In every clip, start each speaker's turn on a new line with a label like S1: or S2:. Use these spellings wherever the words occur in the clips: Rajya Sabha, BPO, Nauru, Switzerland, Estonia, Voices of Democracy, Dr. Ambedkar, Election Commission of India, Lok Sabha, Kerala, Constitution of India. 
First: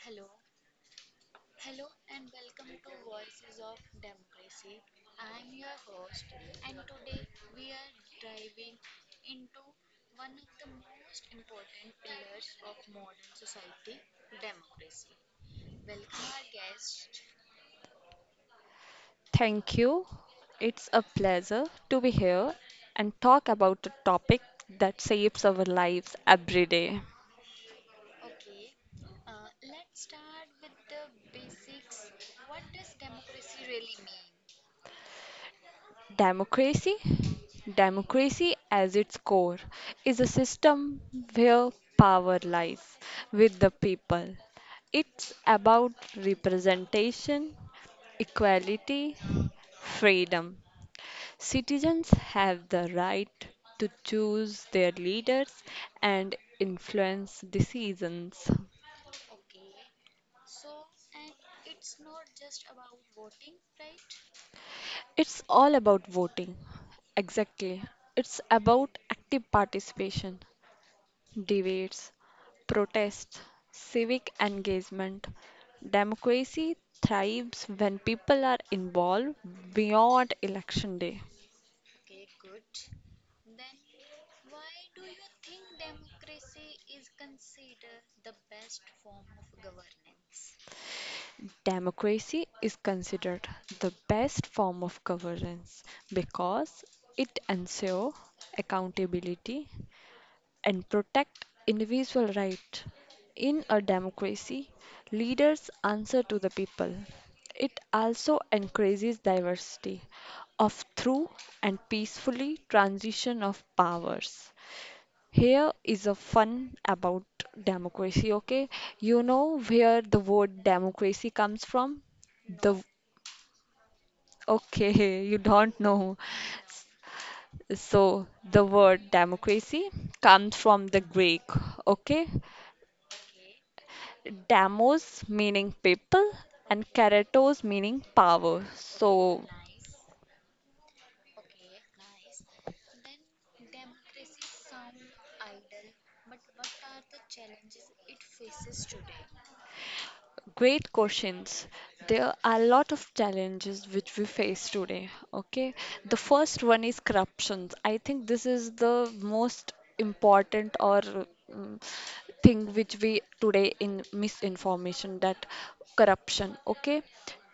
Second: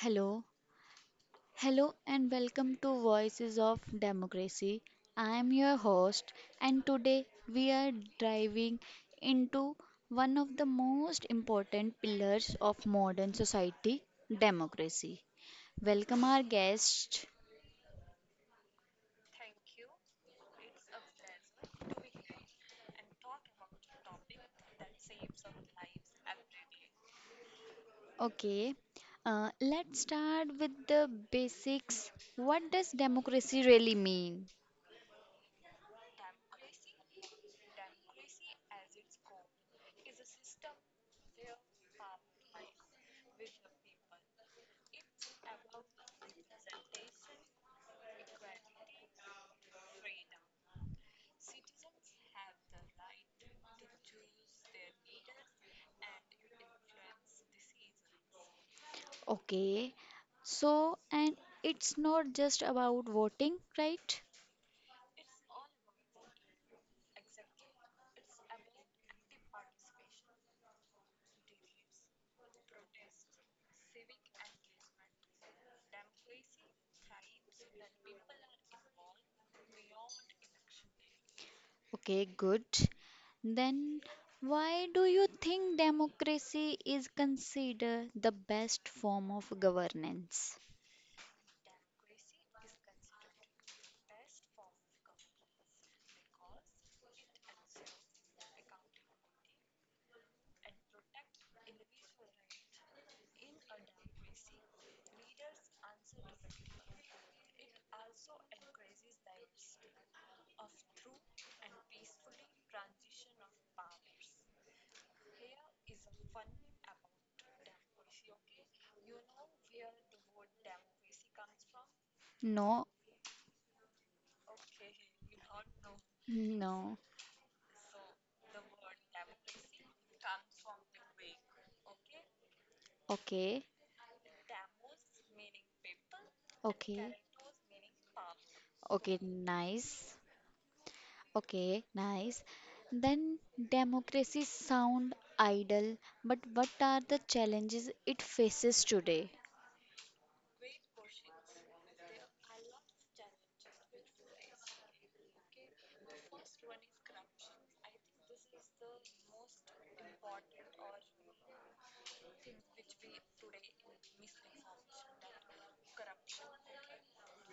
S1: Hello, hello, and welcome to Voices of Democracy. I am your host, and today we are diving into one of the most important pillars of modern society, democracy. Welcome, our guest.
S2: Thank you. It's a pleasure to be here and talk about a topic that shapes our lives every day.
S1: Okay, let's start with the basics. What does democracy really mean?
S2: Democracy. Democracy, as its core, is a system where power lies with the people. It's about representation, equality, freedom. Citizens have the right to choose their leaders and influence decisions.
S1: Okay, so and it's not just about voting, right?
S2: It's all about voting. Exactly. It's about active participation, debates, protests, civic engagement. Democracy thrives when people are involved beyond election day.
S1: Okay, good. Then why do you think democracy is considered the best form of governance?
S2: Democracy is considered the best form of governance because it ensures accountability, and protect individual rights. In a democracy, leaders answer to the people. It also encourages diversity of through and peacefully transition of powers. Here is a fun about democracy, okay? You know where the word democracy comes from? The
S1: No,
S2: Okay, you don't know.
S1: no.
S2: So the word democracy comes from the Greek, okay?
S1: Okay,
S2: Damos meaning people and
S1: okay,
S2: keratos meaning power.
S1: okay,
S2: So,
S1: nice. Okay, nice. Then democracy sound ideal, but what are the challenges it faces today?
S2: great questions. There are a lot of challenges which we face today. Okay, the first one is corruptions. I think this is the most important or thing which we today in misinformation that corruption. Okay,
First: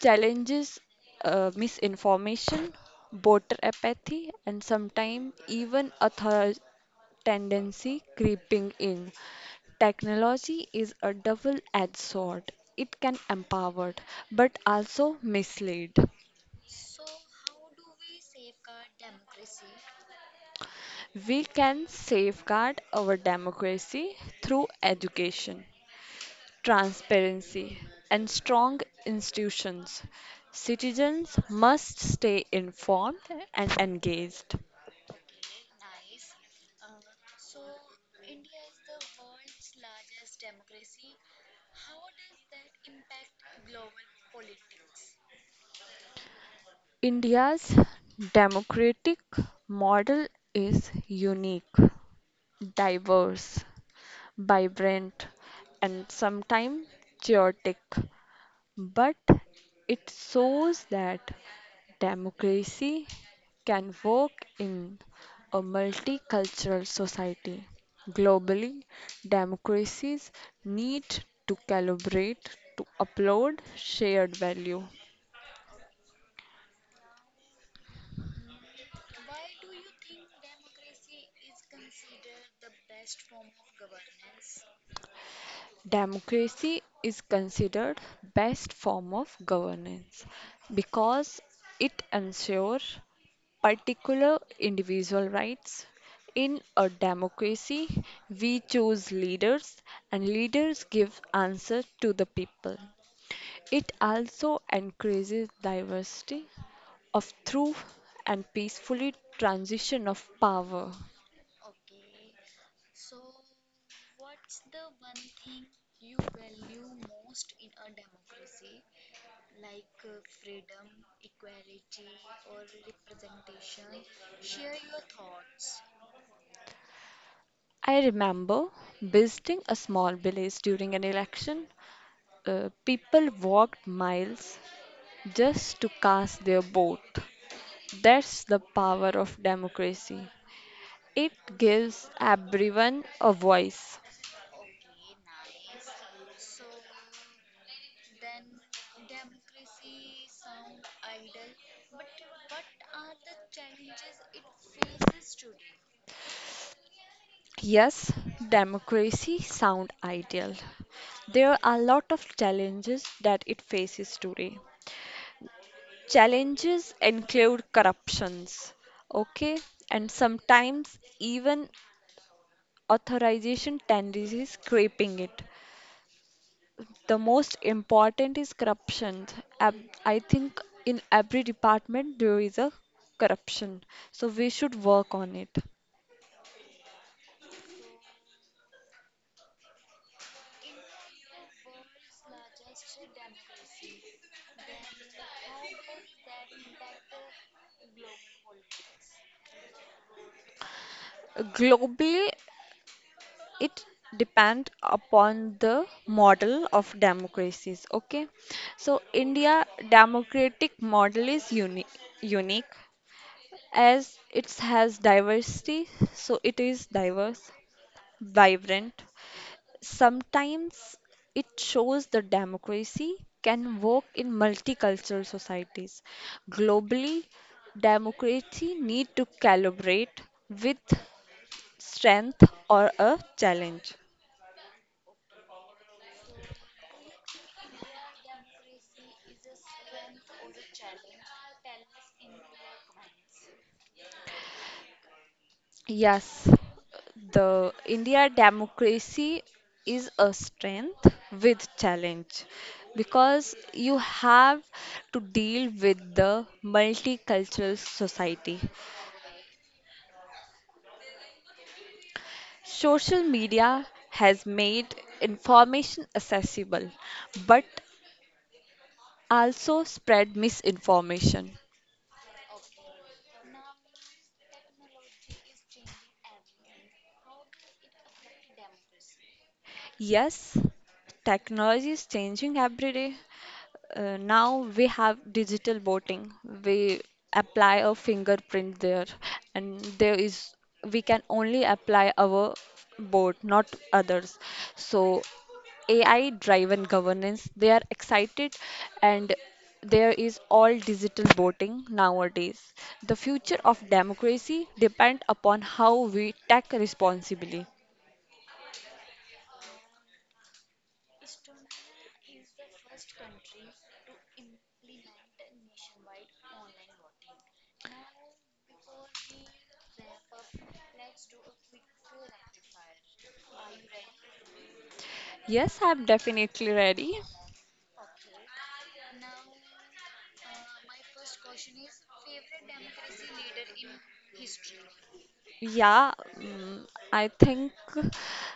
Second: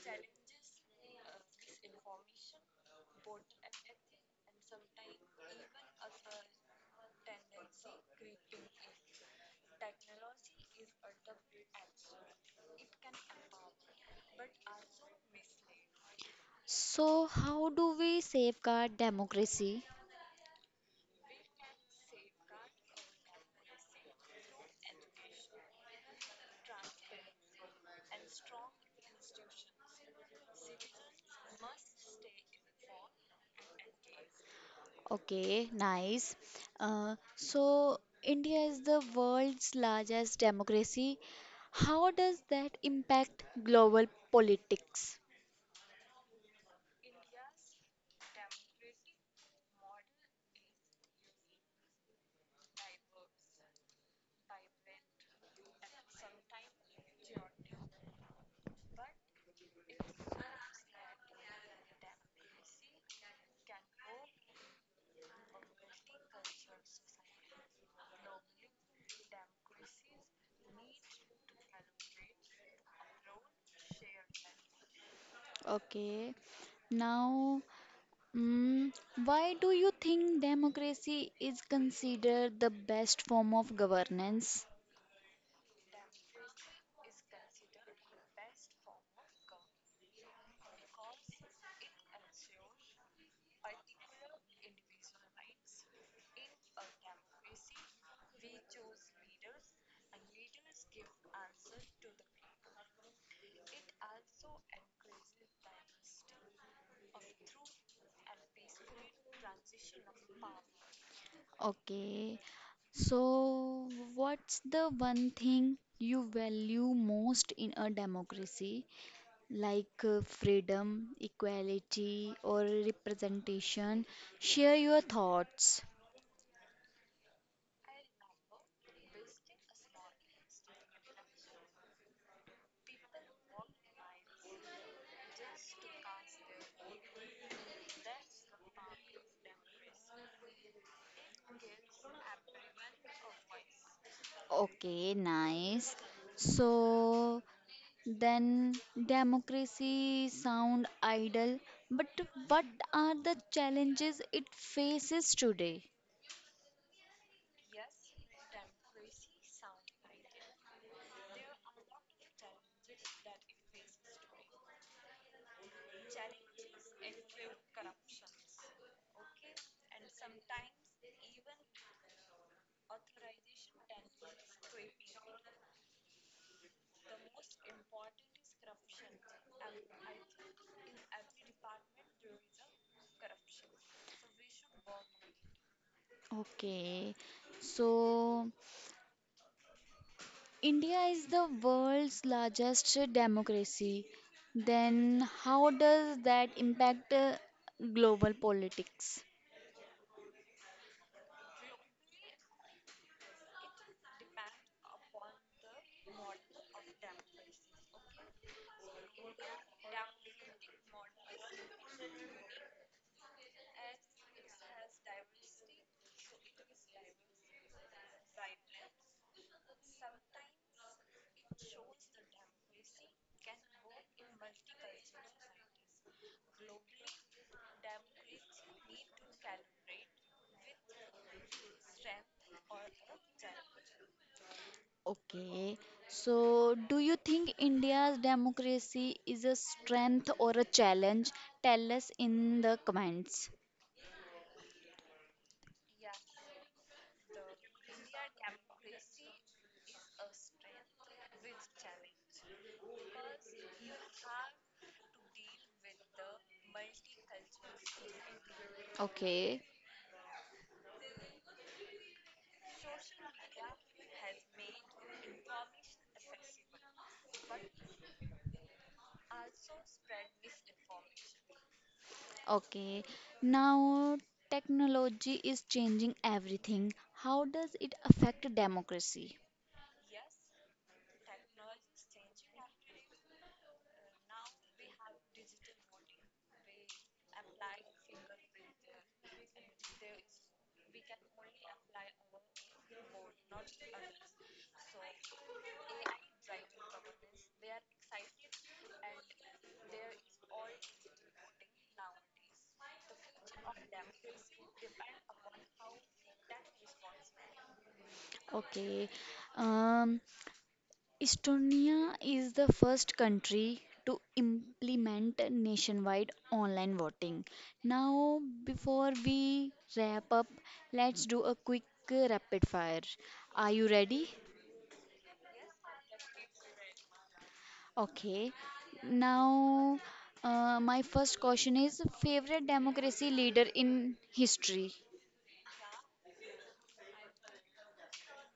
S2: challenges, misinformation, voter apathy, and sometimes even author tendency creeping in. Technology is a double edged sword. It can empower but also mislead.
S1: So how do we safeguard democracy?
S2: We can safeguard our democracy through education, transparency, and strong institutions. Citizens must stay informed and engaged.
S1: Okay, nice. India is the world's largest democracy. How does that impact global politics?
S2: India's democratic model is unique, diverse, vibrant, and sometimes chaotic, but it shows that democracy can work in a multicultural society. Globally, democracies need to calibrate to upload shared value.
S1: Okay, now, mm, why do you think democracy is considered the best form of governance?
S2: Democracy is considered best form of governance because it ensures particular individual rights. In a democracy, we choose leaders and leaders give answer to the people. It also encourages diversity of through and peacefully transition of power.
S1: Okay, so what's the one thing you value most in a democracy? Like freedom, equality, or representation. Share your thoughts.
S2: I remember visiting a small village during an election. People walked miles just to cast their vote. That's the power of democracy. It gives everyone a voice.
S1: Okay, nice. So then democracy sound ideal, but what are the challenges it faces today?
S2: Yes, democracy sound ideal. There are a lot of challenges that it faces today. Challenges include corruptions, okay, and sometimes even authorization tendencies creeping it. The most important is corruption. Ab- I think in every department there is a corruption, so we should work on it.
S1: Okay, so India is the world's largest democracy. Then how does that impact, global politics?
S2: Globally, it depend upon the model of democracies, okay. So India democratic model is unique as it has diversity, so it is diverse, vibrant, sometimes it shows that democracy can work in multicultural societies. Globally, democracy need to calibrate with strength or a challenge.
S1: Okay, so do you think India's democracy is a strength or a challenge? Tell us in the comments.
S2: Yes, the India democracy is a strength with challenge because you have to deal with the multicultural society.
S1: Okay.
S2: Social media has made information accessible but also spread misinformation.
S1: Okay, now technology is changing everything. How does it affect democracy?
S2: Yes, technology is changing every day. Now we have digital voting. We apply a fingerprint there, and there is we can only apply our vote, not others. So AI-driven governance, they are excited, and there is all digital voting nowadays. The future of democracy depend upon how we take responsibly.
S1: Okay, um, Estonia is the first country to implement nationwide online voting. Now, before we wrap up, let's do a quick rapid fire. Are you ready?
S2: Yes, I'm definitely ready.
S1: Okay. Now, my first question is favorite democracy leader in history?
S2: Yeah, mm, I think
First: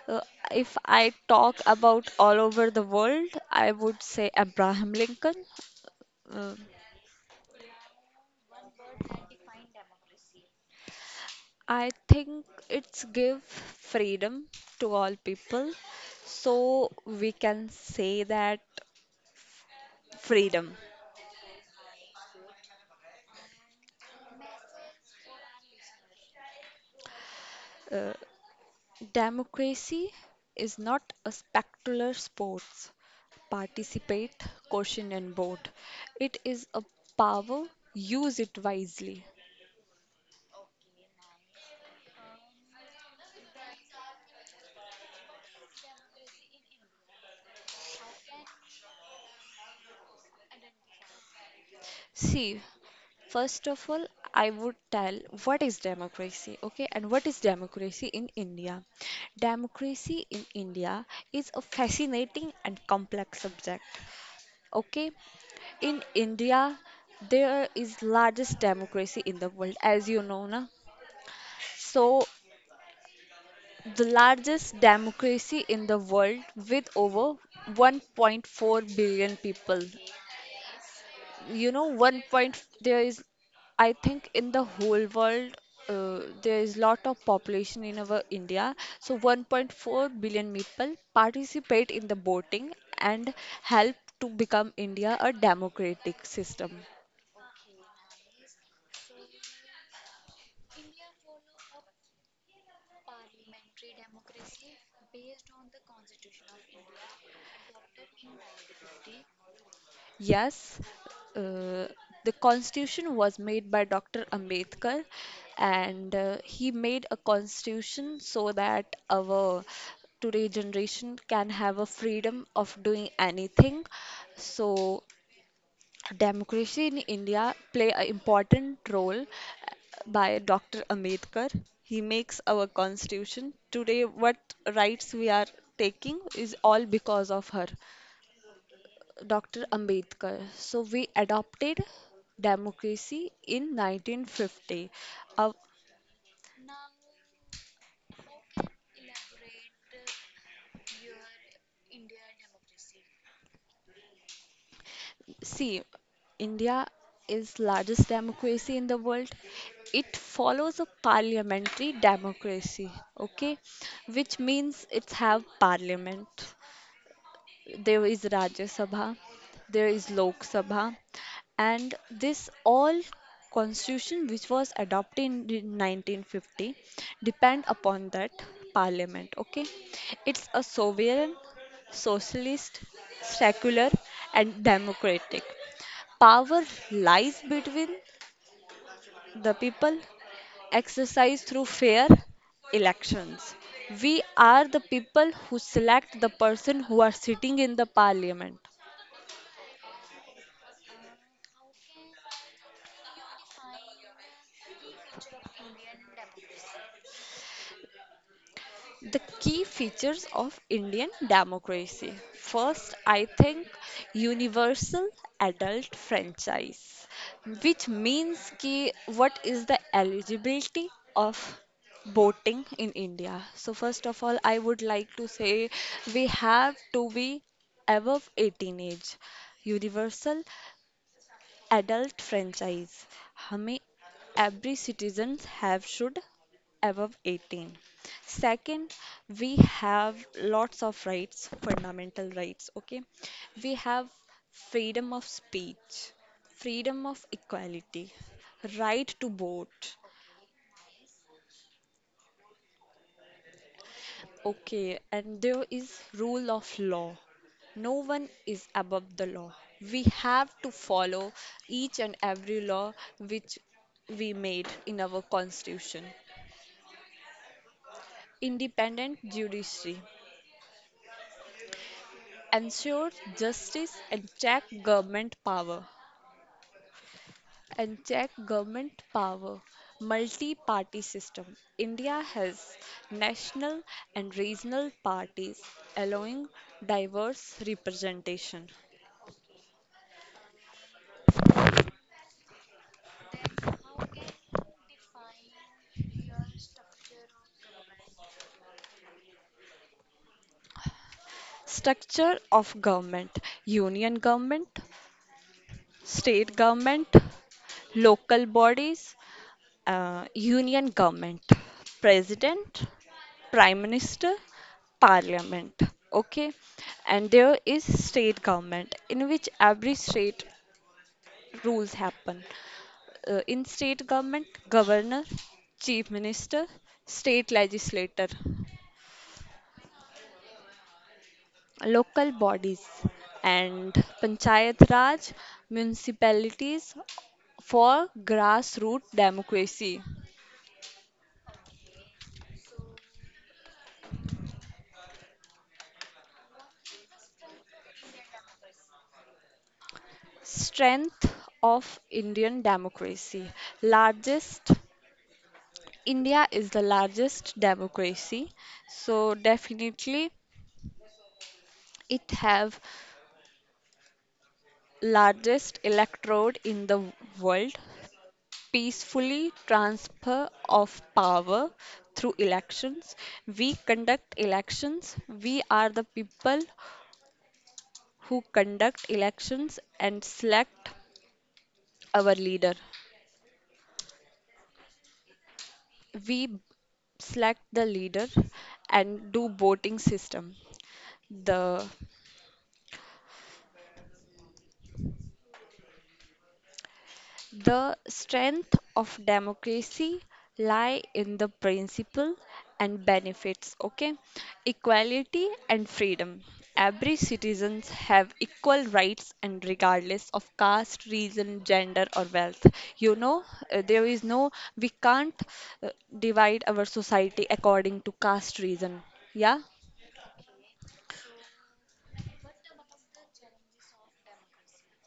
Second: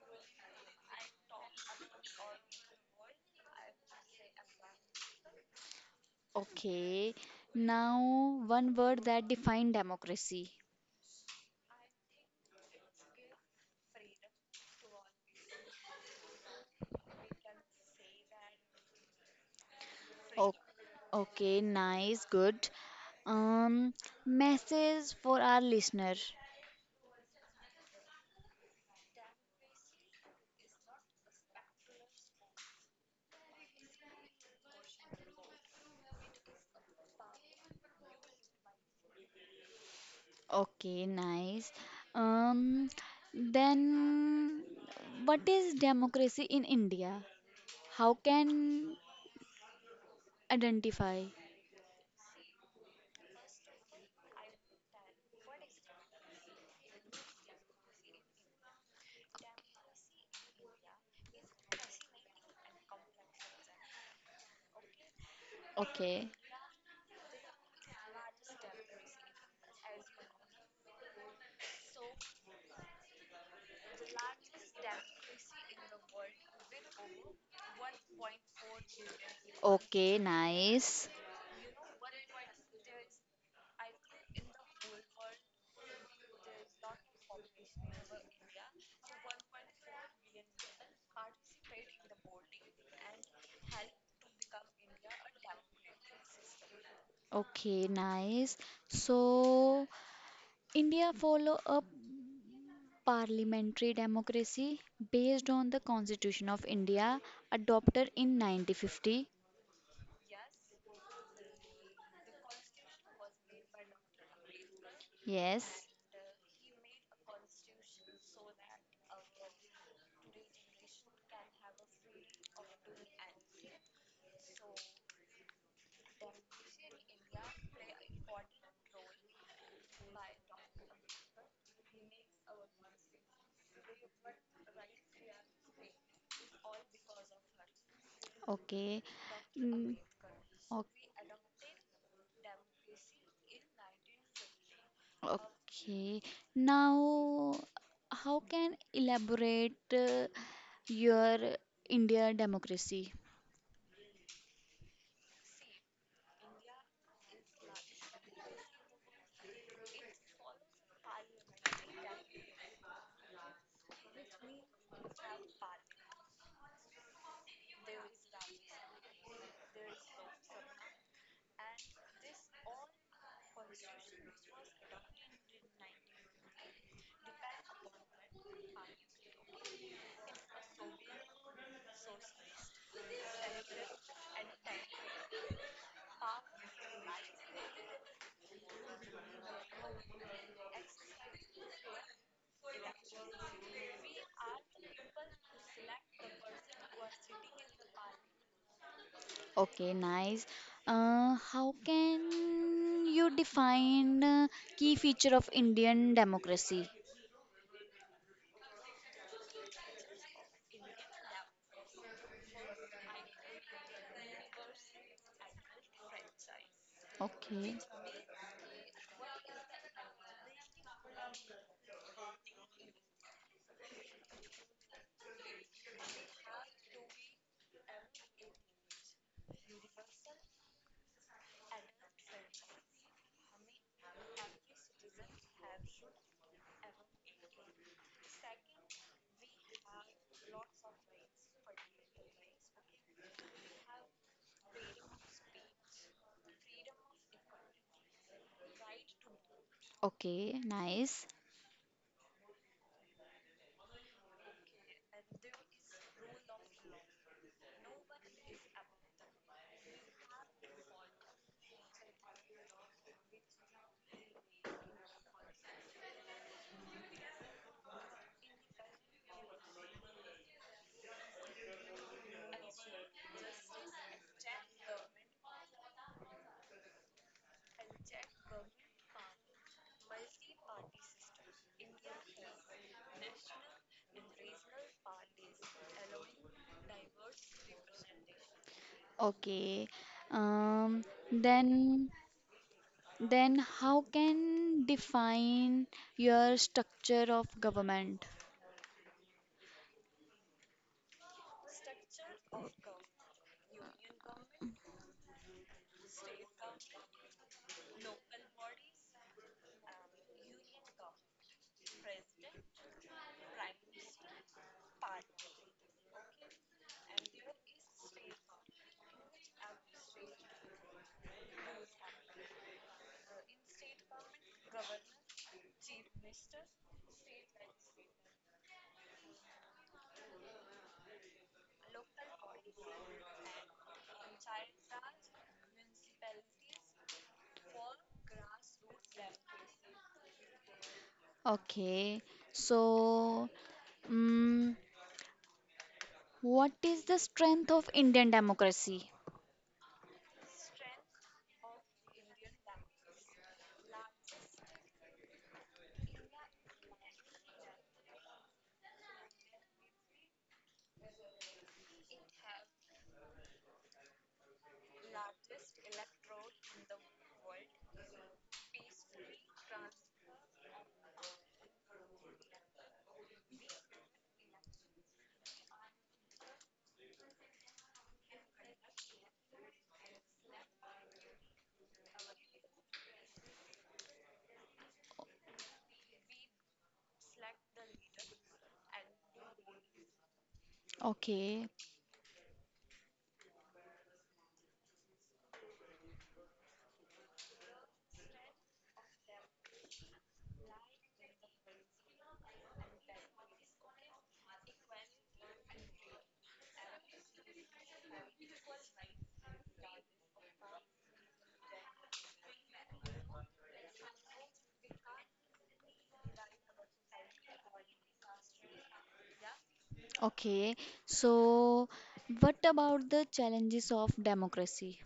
S2: uh, if I talk about all over the world, I would say Abraham Lincoln. Uh,
S1: Okay. Now, one word that defines democracy.
S2: I think it's give freedom to all people, so we can say that
S1: Oh,
S2: freedom.
S1: okay, nice, good. Um, Message for our listener.
S2: Uh, Democracy is not a spectacular sports. Participate, question and vote. It is a power, use it wisely.
S1: Okay, nice. Um, then what is democracy in India? How can identify?
S2: See, first of all, I would tell what is democracy, okay, and what is democracy in India. Democracy in India is a fascinating and complex subject. Okay, in
S1: Okay,
S2: India, there is largest democracy in the world, as you know, na. So the largest democracy in the world with over 1.4 billion people.
S1: okay, nice.
S2: You know, one point there is, I think in the whole world there is lot of population in our india, so 1.4 billion people participate in the voting and help to become india a democratic system.
S1: Okay, nice. So, India follow a parliamentary democracy based on the Constitution of India adopted in 1950.
S2: Yes, uh, the constitution was made by Dr. Ambedkar,
S1: Yes.
S2: and he made a constitution so that our today generation can have a freedom of doing anything. So democracy in India play an important role by Dr. Ambedkar. He makes our constitution. Today, what rights we are taking is all because of her.
S1: Okay.
S2: Dr.
S1: Mm,
S2: Ambedkar. So
S1: o-
S2: we adopted democracy in 1950. Uh,
S1: okay. Now, how can elaborate your India democracy?
S2: See, India is largest democracy in the world. It follows a parliamentary democracy, okay, which means it's have parliament. There is Rajya Sabha, there is Lok Sabha, and this all constitution which was adopted in the 1950 depend upon that parliament. Okay, it's a sovereign, socialist, secular, and democratic. Power lies between the people, exercised through fair elections. We are the people who select the person who are sitting in the parliament.
S1: Okay, nice. How can you define key feature of Indian democracy?
S2: The key features of Indian democracy. First, I think universal adult franchise,
S1: Okay.
S2: which means ki what is the eligibility of voting in India. So first of all, I would like to say we have to be above 18 age. Universal adult franchise. How many every citizens have should above 18. Second, we have lots of rights, fundamental rights. Okay, we have freedom of speech, freedom of equality, right to vote.
S1: Okay, nice.
S2: Okay, and there is rule of law. No one is above the law. We have to follow each and every law which we made in our constitution. Independent judiciary. Ensure justice and check government power. Multi party system. India has national and regional parties allowing diverse representation.
S1: Okay. Um, then Then how can define your structure of government?
S2: Structure of government. Union government, state government, local bodies. Union government, president, prime minister, parliament. Okay, and there is state government in which every state rules happen. In state government, governor, chief minister, state legislator, local bodies and panchayat raj municipalities for grassroots democracy.
S1: Okay, so mm what is the strength of Indian democracy?
S2: Strength of Indian democracy. Largest, India is the largest democracy. So definitely it have largest electorate in the world. Peacefully transfer of power through elections. We conduct elections. We are the people who conduct elections and select our leader. We select the leader and do voting system.
S1: Okay,
S2: The the strength of democracy lie in the principle and benefits, okay. Equality and freedom, every citizens have equal rights and regardless of caste, region, gender or wealth. You know, there is no, we can't, uh, divide our society according to caste, region, yeah.
S1: okay. So what about the challenges of democracy?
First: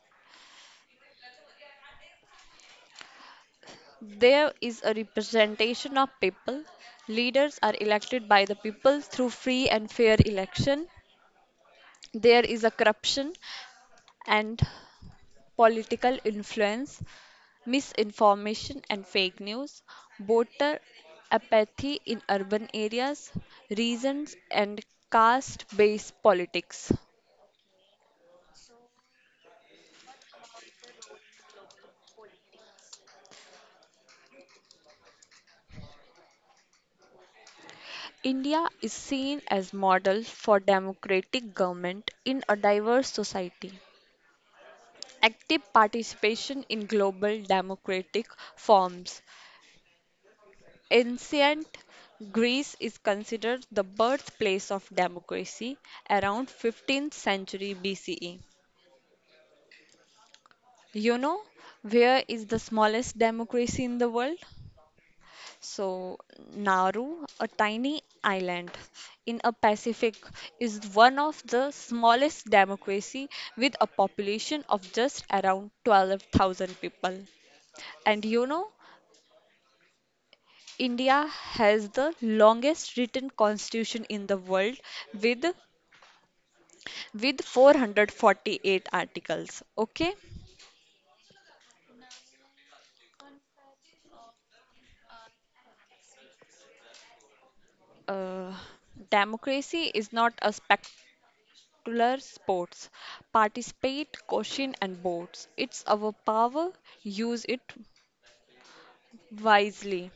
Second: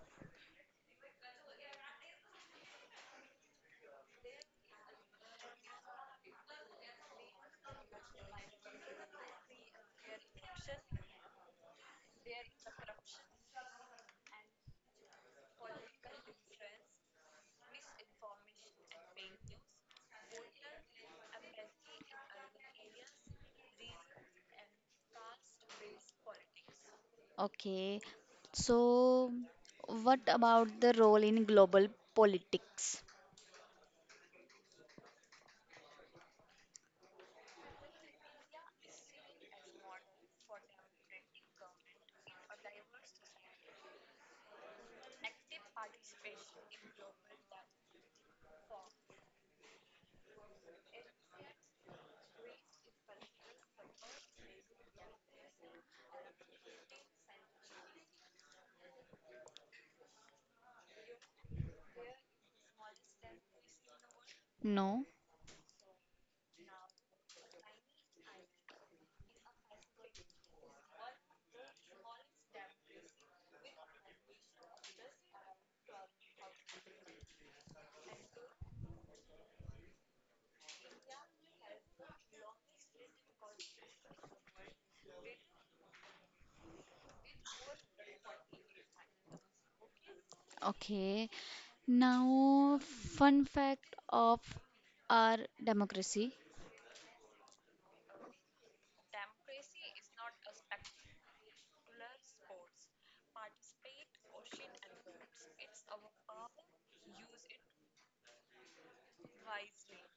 S2: There is a representation of people. Leaders are elected by the people through free and fair election. There is a corruption and political influence, misinformation and fake news, voter apathy in urban areas, reasons and caste-based politics.
S1: Okay, so what about the role in global politics?
S2: India is seen as model for democratic government in a diverse society. Active participation in global democratic forms. Ancient Greece is considered the birthplace of democracy around 15th century BCE. You know, where is the smallest democracy in the world?
S1: No.
S2: So, Nauru, a tiny island in a Pacific, is one of the smallest democracy with a population of just around 12,000 people. And you know, India has the longest written constitution in the world with 448 articles. Okay?
S1: Okay. Now, fun fact of our democracy.
S2: Uh, Democracy is not a spectacular sports. Participate, question and vote. It's our power. Use it wisely.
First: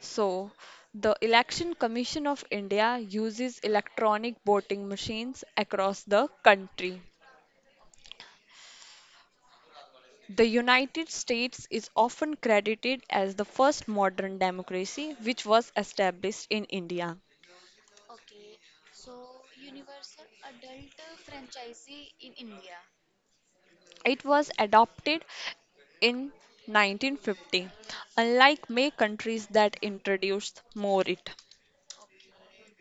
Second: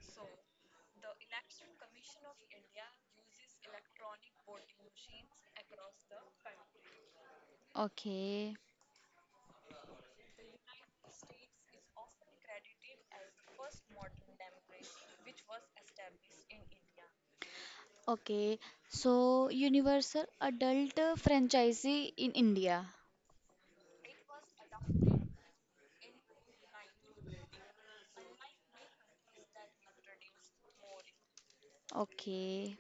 S2: So, the Election Commission of India uses electronic voting machines across the country.
S1: Okay.
S2: The United States is often credited as the first modern democracy which was established in India.
S1: Okay. So, universal adult franchisee in India.
S2: It was adopted in 1950, unlike many countries that introduced more it.
S1: Okay.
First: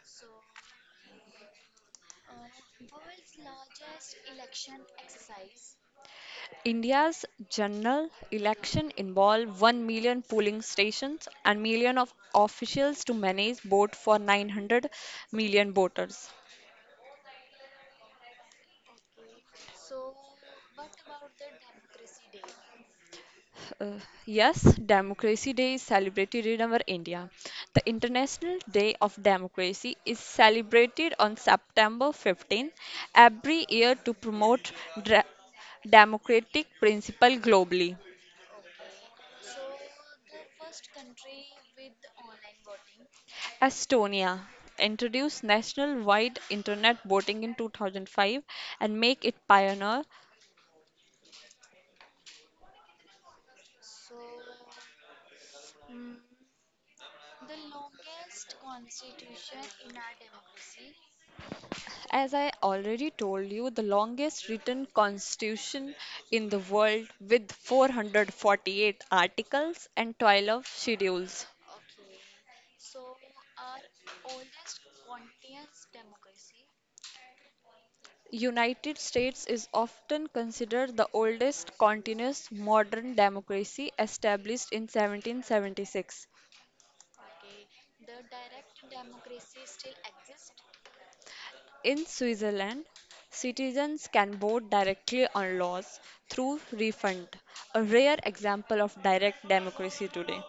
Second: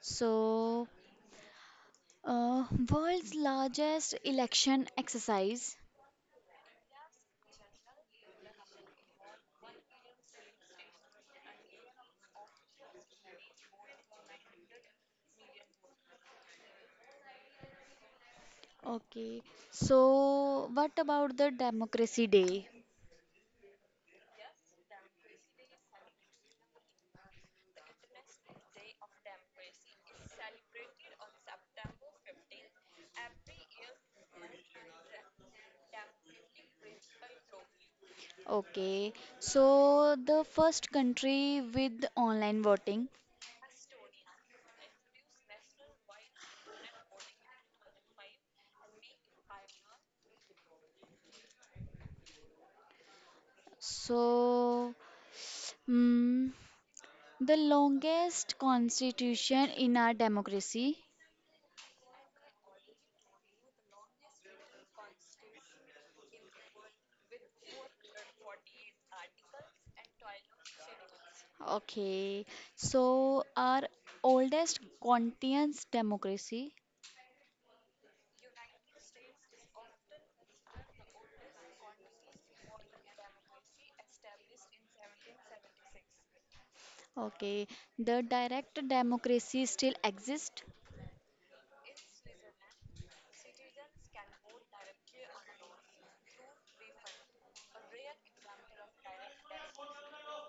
S1: So, uh, world's largest election exercise.
S2: India's general election involved 1 million polling stations and million of officials to manage vote for 900 million voters.
S1: Okay. So, what about the Democracy Day?
S2: Uh, yes, Democracy Day is celebrated in our India. The International Day of Democracy is celebrated on September 15th every year to promote dra- democratic principle globally.
S1: Okay. So, the first country with online voting.
S2: Estonia introduced national-wide internet voting in 2005 and make it pioneer.
S1: So, Hmm, the longest constitution in our democracy.
S2: As I already told you, the longest written constitution in the world with 448 articles and 12 schedules.
S1: Okay, so our oldest continuous democracy.
S2: United States is often considered the oldest continuous modern democracy established in 1776.
S1: Okay, the direct democracy still exists.
S2: In Switzerland, citizens can vote directly on laws through refund, a rare example of direct democracy today.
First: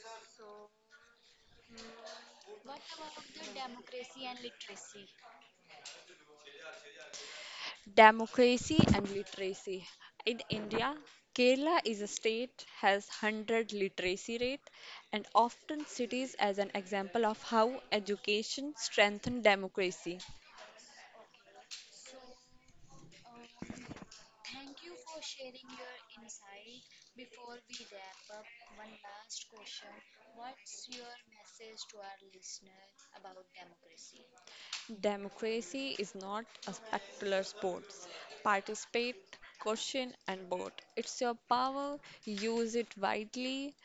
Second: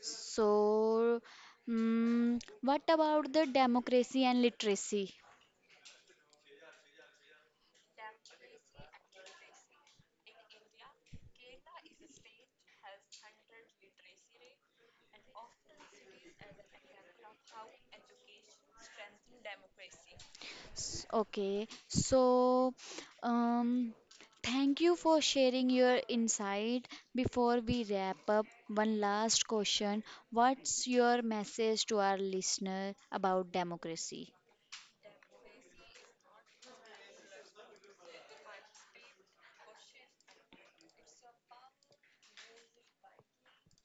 S1: So, what about the democracy and literacy?
S2: Democracy and literacy. In India, Kerala is a state has 100 literacy rate and often cities as an example of how education strengthened democracy.
S1: Okay, so um, thank you for sharing your insight. Before we wrap up, one last question. What's your message to our listener about democracy?
S2: Democracy is not a spectacular sports. Participate, question and vote. It's your power, use it widely.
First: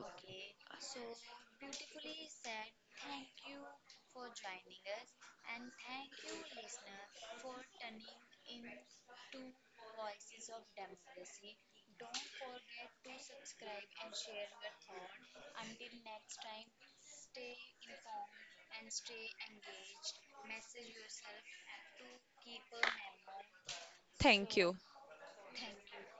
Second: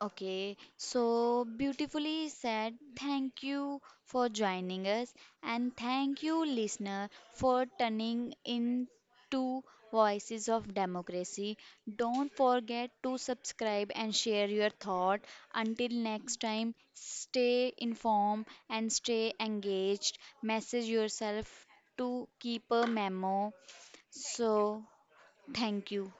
S1: Okay, so beautifully said. Thank you for joining us, and thank you, listener, for turning into Voices of Democracy. Don't forget to subscribe and share your thought. Until next time, stay informed and stay engaged. Message yourself to keep a memo.
S2: Thank you.
S1: So, thank you.